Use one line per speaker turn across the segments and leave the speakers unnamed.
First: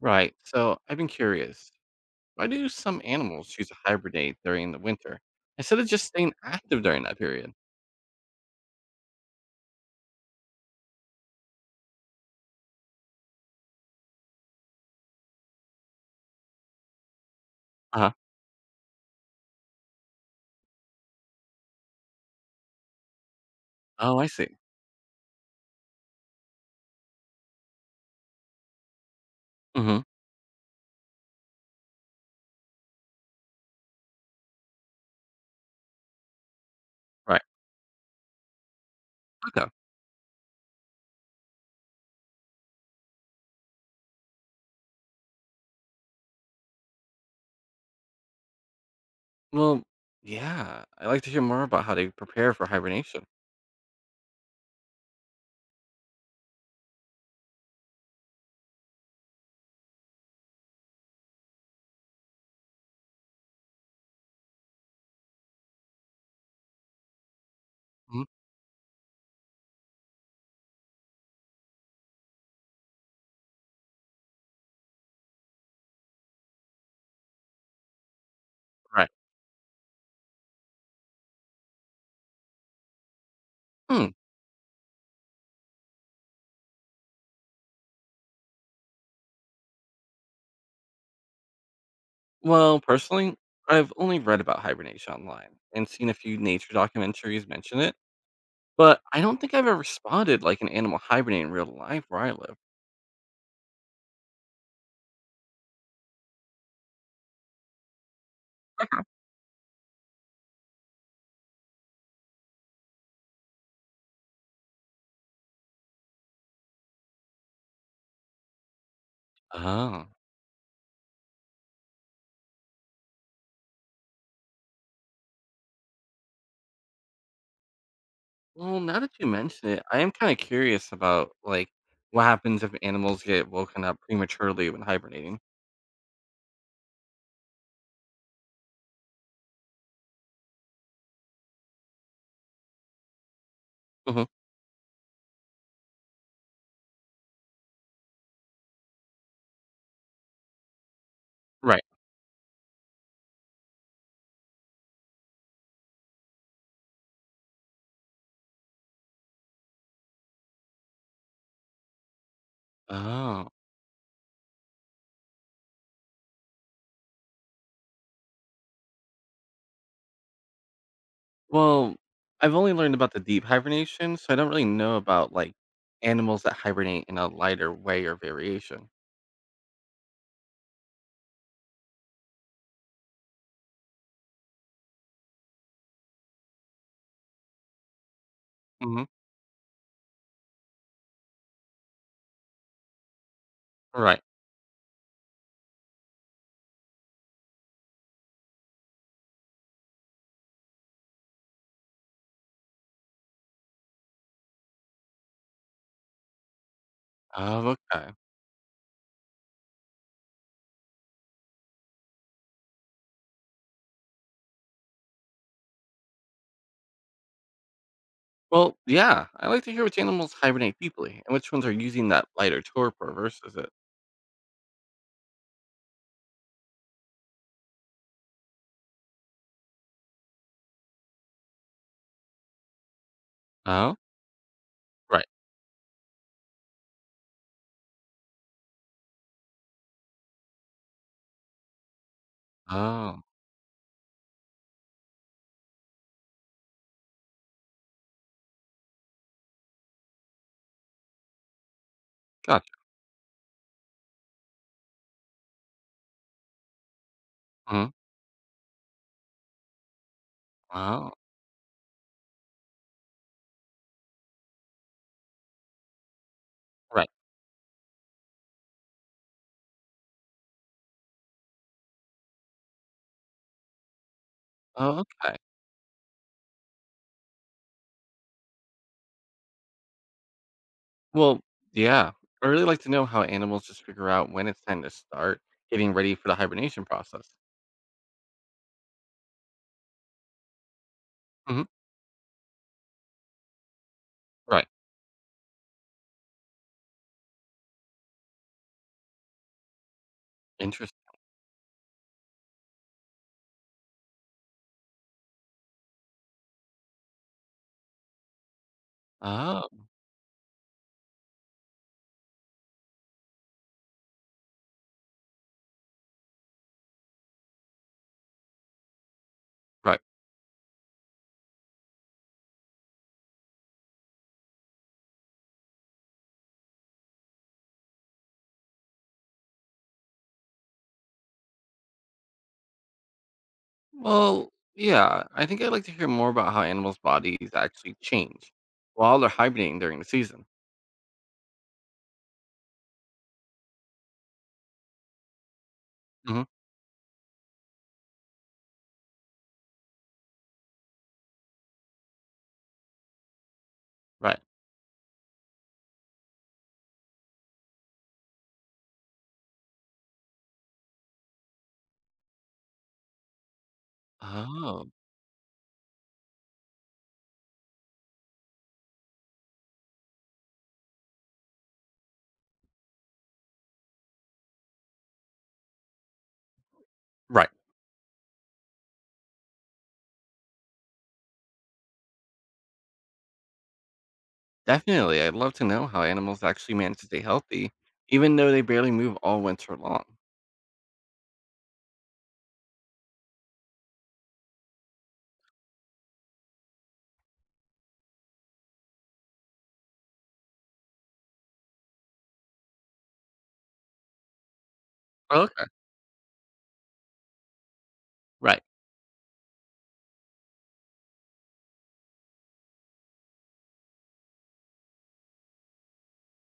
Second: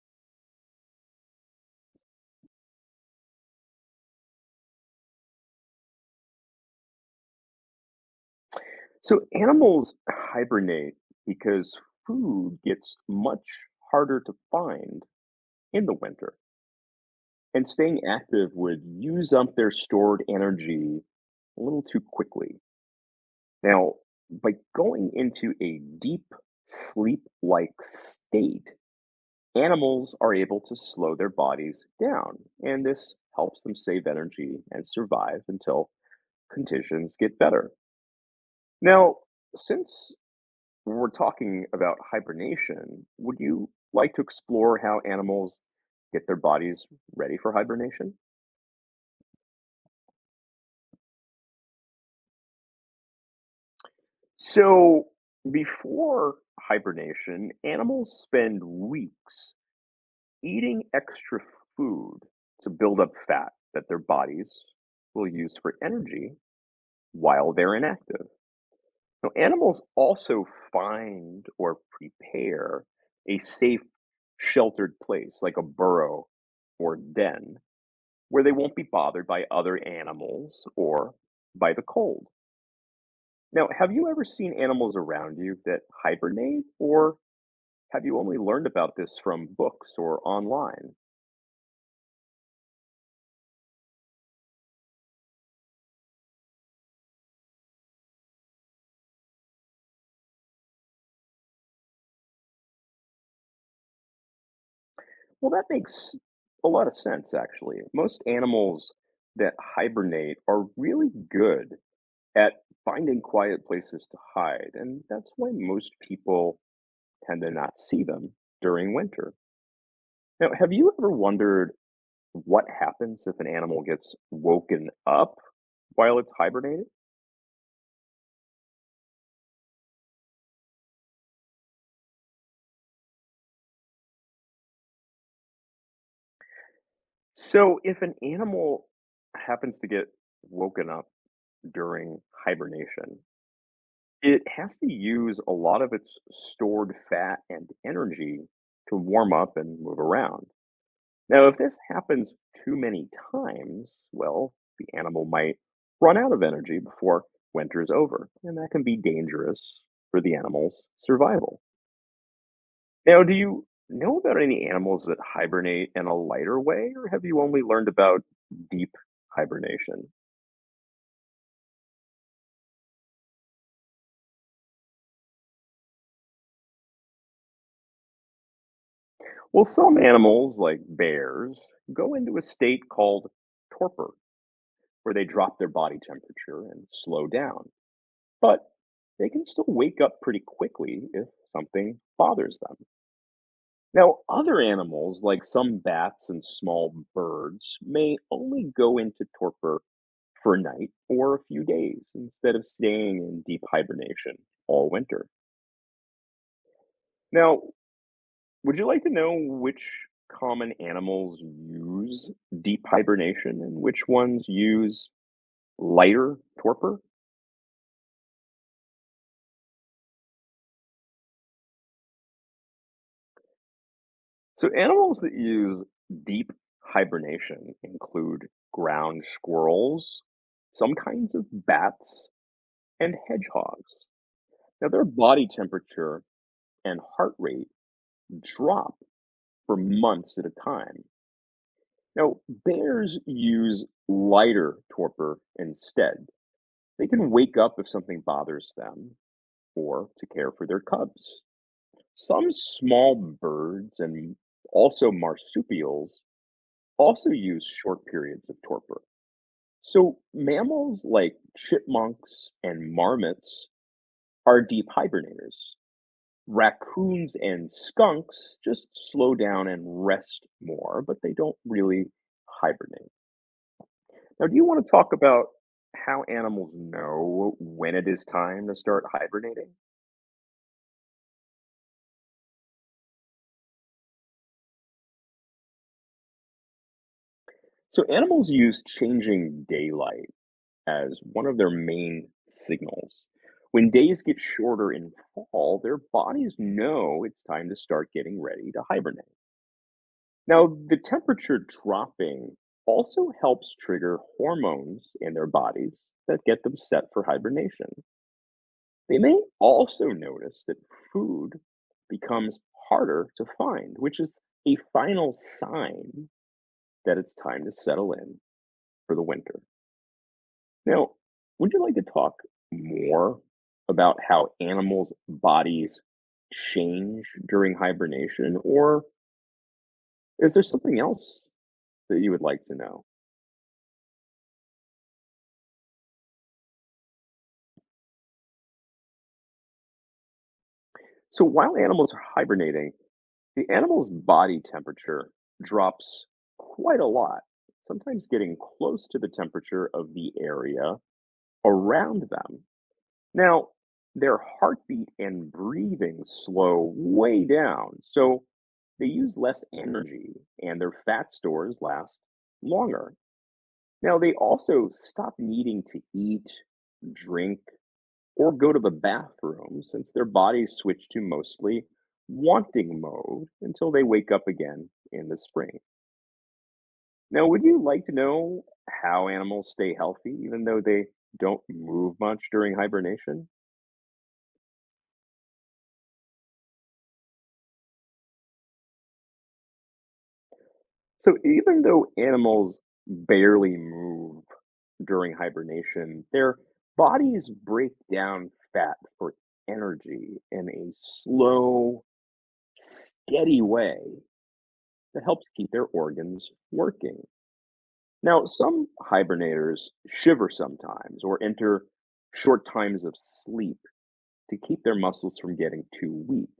Right. So I've been curious. Why do some animals choose to hibernate during the winter instead of just staying active during that period?
So animals hibernate because food gets much harder to find in the winter, and
Uh
staying
huh.
active would use up their stored energy a little too quickly. Now,
Oh, I see.
by going into a deep sleep like state,
Mm-hmm.
animals are able to slow their bodies down, and this helps them save energy and survive until conditions get
Right.
better. Now,
Okay.
since When we're talking about hibernation, would you like to explore how animals get their bodies ready for hibernation?
Well, yeah. I'd like to hear more about how they prepare for hibernation.
So, before hibernation, animals spend weeks eating extra food to build up fat that their bodies will use for energy while they're
Hmm.
inactive. Now, animals also find or prepare a safe, sheltered place like a burrow or den where they won't be
Right.
bothered by other animals or by the cold. Now, have you
Hmm.
ever seen animals around you that hibernate, or have you only learned about this from books or online?
Well, personally, I've only read about hibernation online and seen a few nature documentaries mention it, but I don't think I've ever spotted like an animal hibernating in real life where I live.
Well, that makes a lot of sense, actually. Most animals
Okay.
that hibernate are really good at finding quiet places to hide, and that's why most people tend to not see them during winter.
Oh.
Now, have you ever wondered what happens if an animal gets woken up while it's hibernating?
Well, now that you mention it, I am kind of curious about like what happens if animals get woken up prematurely when hibernating.
So if an animal happens to get woken up during hibernation,
Hmm.
it has to use a lot of its stored fat and energy to warm up and move around. Now, if this
Right.
happens too many times, well, the animal might run out of energy before winter's over, and that can be dangerous for the animal's survival. Now, do
Oh.
you know about any animals that hibernate in a lighter way, or have you only learned about deep hibernation?
Well, I've only learned about the deep hibernation, so I don't really know about like animals that hibernate in a lighter way or variation.
Well, some animals, like bears, go into a state called torpor, where they drop their body temperature and slow down, but
Hmm.
they can still wake up pretty quickly if something bothers them. Now,
Right.
other animals, like some bats and small birds, may only go into torpor for a night or a few days instead of staying in deep hibernation all winter. Now,
Oh, okay.
would you like to know which common animals use deep hibernation and which ones use lighter torpor?
Well, yeah, I like to hear which animals hibernate deeply and which ones are using that lighter torpor versus it.
So, animals that use deep hibernation include ground squirrels, some kinds of bats, and hedgehogs.
Oh.
Now, their
Right.
body temperature and heart rate drop for months at a time. Now, bears
Oh,
use lighter torpor instead. They can wake up if something bothers them or to care for their cubs. Some
gotcha.
small birds and also marsupials also use
Hmm.
short periods of torpor. So, mammals
Oh.
like chipmunks and marmots are deep hibernators.
Right.
Raccoons and skunks just slow down and rest more, but they don't really hibernate. Now, do you want to
Oh,
talk
okay.
about how animals know when it is time to start hibernating?
Well, yeah. I really like to know how animals just figure out when it's time to start getting ready for the hibernation process.
So, animals use changing daylight as one of
Hmm.
their main signals. When days get
Right.
shorter in fall, their bodies know it's time to start getting ready to hibernate. Now, the
Interesting.
temperature dropping also helps trigger hormones in their bodies that get them set for hibernation. They may
Oh,
also notice that food becomes harder to find, which is a final sign that it's time to settle in for the winter.
right.
Now, would you like to talk more about how animals' bodies change during hibernation, or is there something else that you would like to know?
Well, yeah. I think I'd like to hear more about how animals' bodies actually change while they're hibernating during the season.
So, while animals are hibernating, the animal's body temperature drops
Hmm.
quite a lot, sometimes getting close to the temperature of the area around them. Now, their
Right.
heartbeat and breathing slow way down, so they use less energy and their fat stores last longer. Now, they
Oh,
also stop needing to eat, drink, or go to the bathroom since their bodies switch to mostly wanting mode until they wake up again in the spring. Now,
right.
would you like to know how animals stay healthy even though they don't move much during hibernation?
Definitely. I'd love to know how animals actually manage to stay healthy, even though they barely move all winter long.
So, even though animals barely move during hibernation, their bodies break down fat for energy in a slow, steady way that helps
Okay.
keep their organs working. Now,
Right.
some hibernators shiver sometimes or enter short times of sleep to keep their muscles from getting too weak.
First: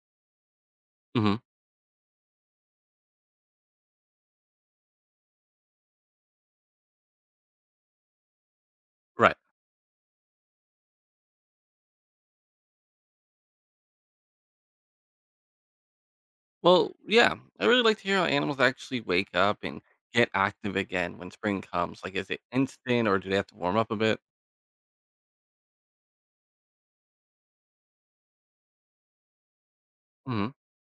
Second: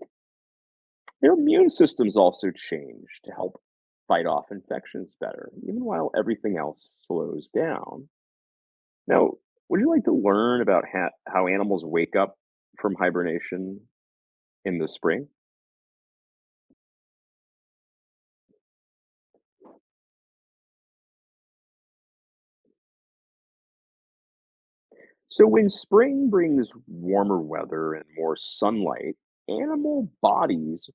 Their
Hmm.
immune systems also change to help fight off infections better, even while everything else slows down. Now,
Right.
would you like to learn about how animals wake up from hibernation in the spring?
Well, yeah, I really like to hear how animals actually wake up and get active again when spring comes. Like, is it instant or do they have to warm up a bit?
So, when spring brings warmer weather and more sunlight, animal
Hmm.
bodies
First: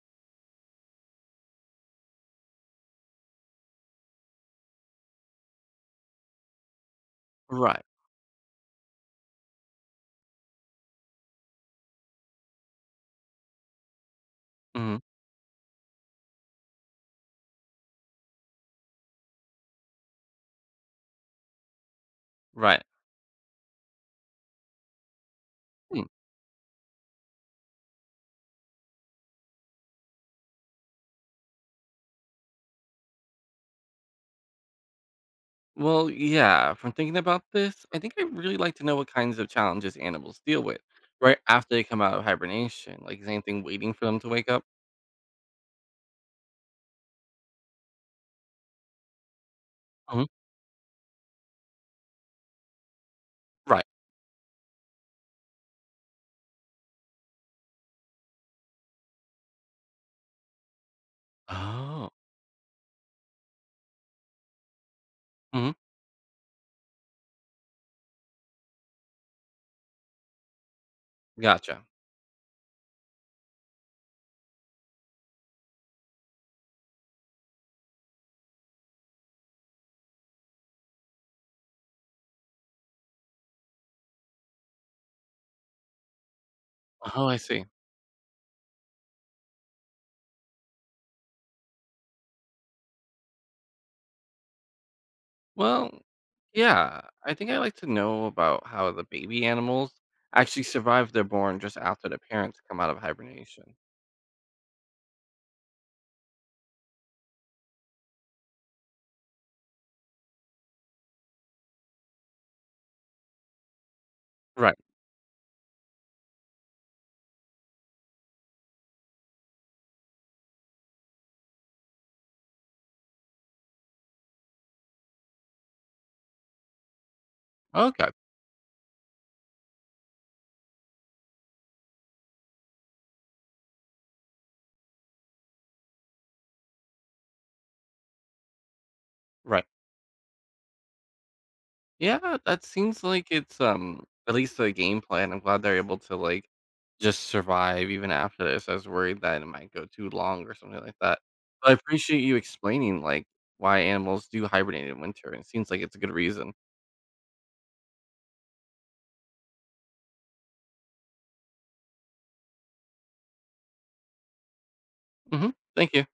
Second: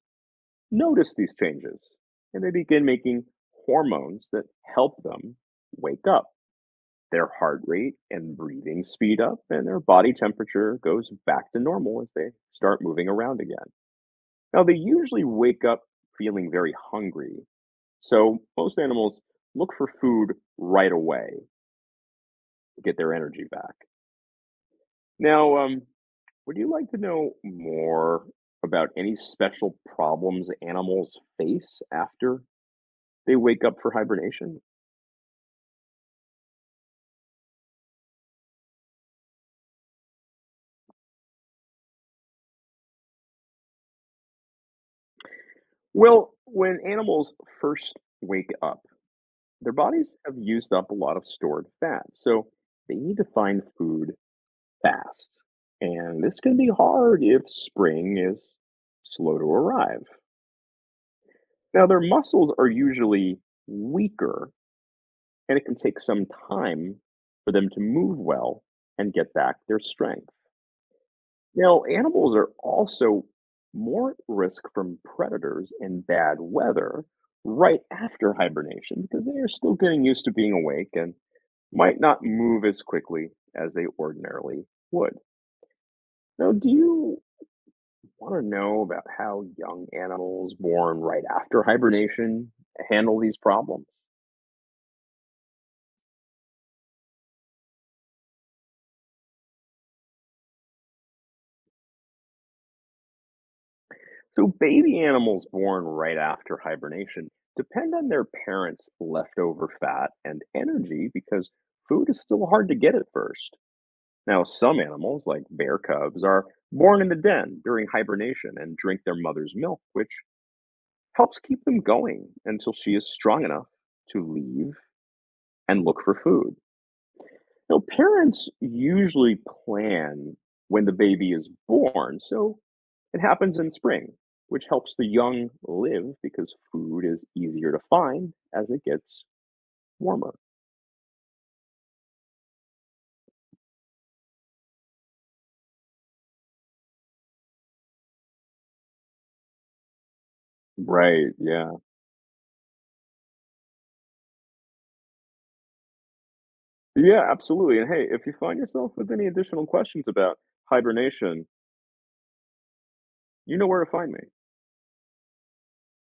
notice these changes and they begin making hormones that help them wake up. Their heart
Right.
rate and breathing speed up, and their body temperature goes back to normal as they start moving around again. Now, they
Hmm.
usually wake up feeling very hungry, so most animals look for food right away to
Right.
get their energy back. Now, um,
Hmm.
would you like to know more about any special problems animals face after they wake up for hibernation?
Well, yeah, from thinking about this, I think I really like to know what kinds of challenges animals deal with right after they come out of hibernation. Like, is anything waiting for them to wake up?
Well, when animals first wake up, their bodies
Hmm.
have used up a lot of stored fat, so they need to find
Right.
food fast. And this can be hard if spring is slow to arrive. Now, their
Oh.
muscles are usually weaker, and it
Hmm.
can take some time for them to move well and get back their strength. You know,
Gotcha.
animals are also more at risk from predators and bad weather right after hibernation because they are still getting used to being awake and might not move as quickly as they ordinarily would. Now, do you
Oh, I see.
want to know about how young animals born right after hibernation handle these problems?
Well, yeah, I think I like to know about how the baby animals actually survive their born just after the parents come out of hibernation.
So, baby animals born right after hibernation depend on their parents' leftover fat and energy because food is still hard to get at first. Now,
Right.
some animals, like bear cubs, are born in the den during hibernation and drink their mother's milk, which helps keep them going until she is strong enough to leave and look for food. Now,
Okay.
parents usually plan when the baby is born, so it happens in spring, which helps the young live because food is easier to find as it gets
Right.
warmer.
Yeah, that seems like it's at least a game plan. I'm glad they're able to like just survive even after this. I was worried that it might go too long or something like that.
Right.
But
Yeah.
I appreciate you explaining like why animals do hibernate in winter. And it seems like it's a good reason.
Yeah, absolutely. And hey, if you find yourself with any additional questions about hibernation, you know where to find me.
Hmm. Thank you.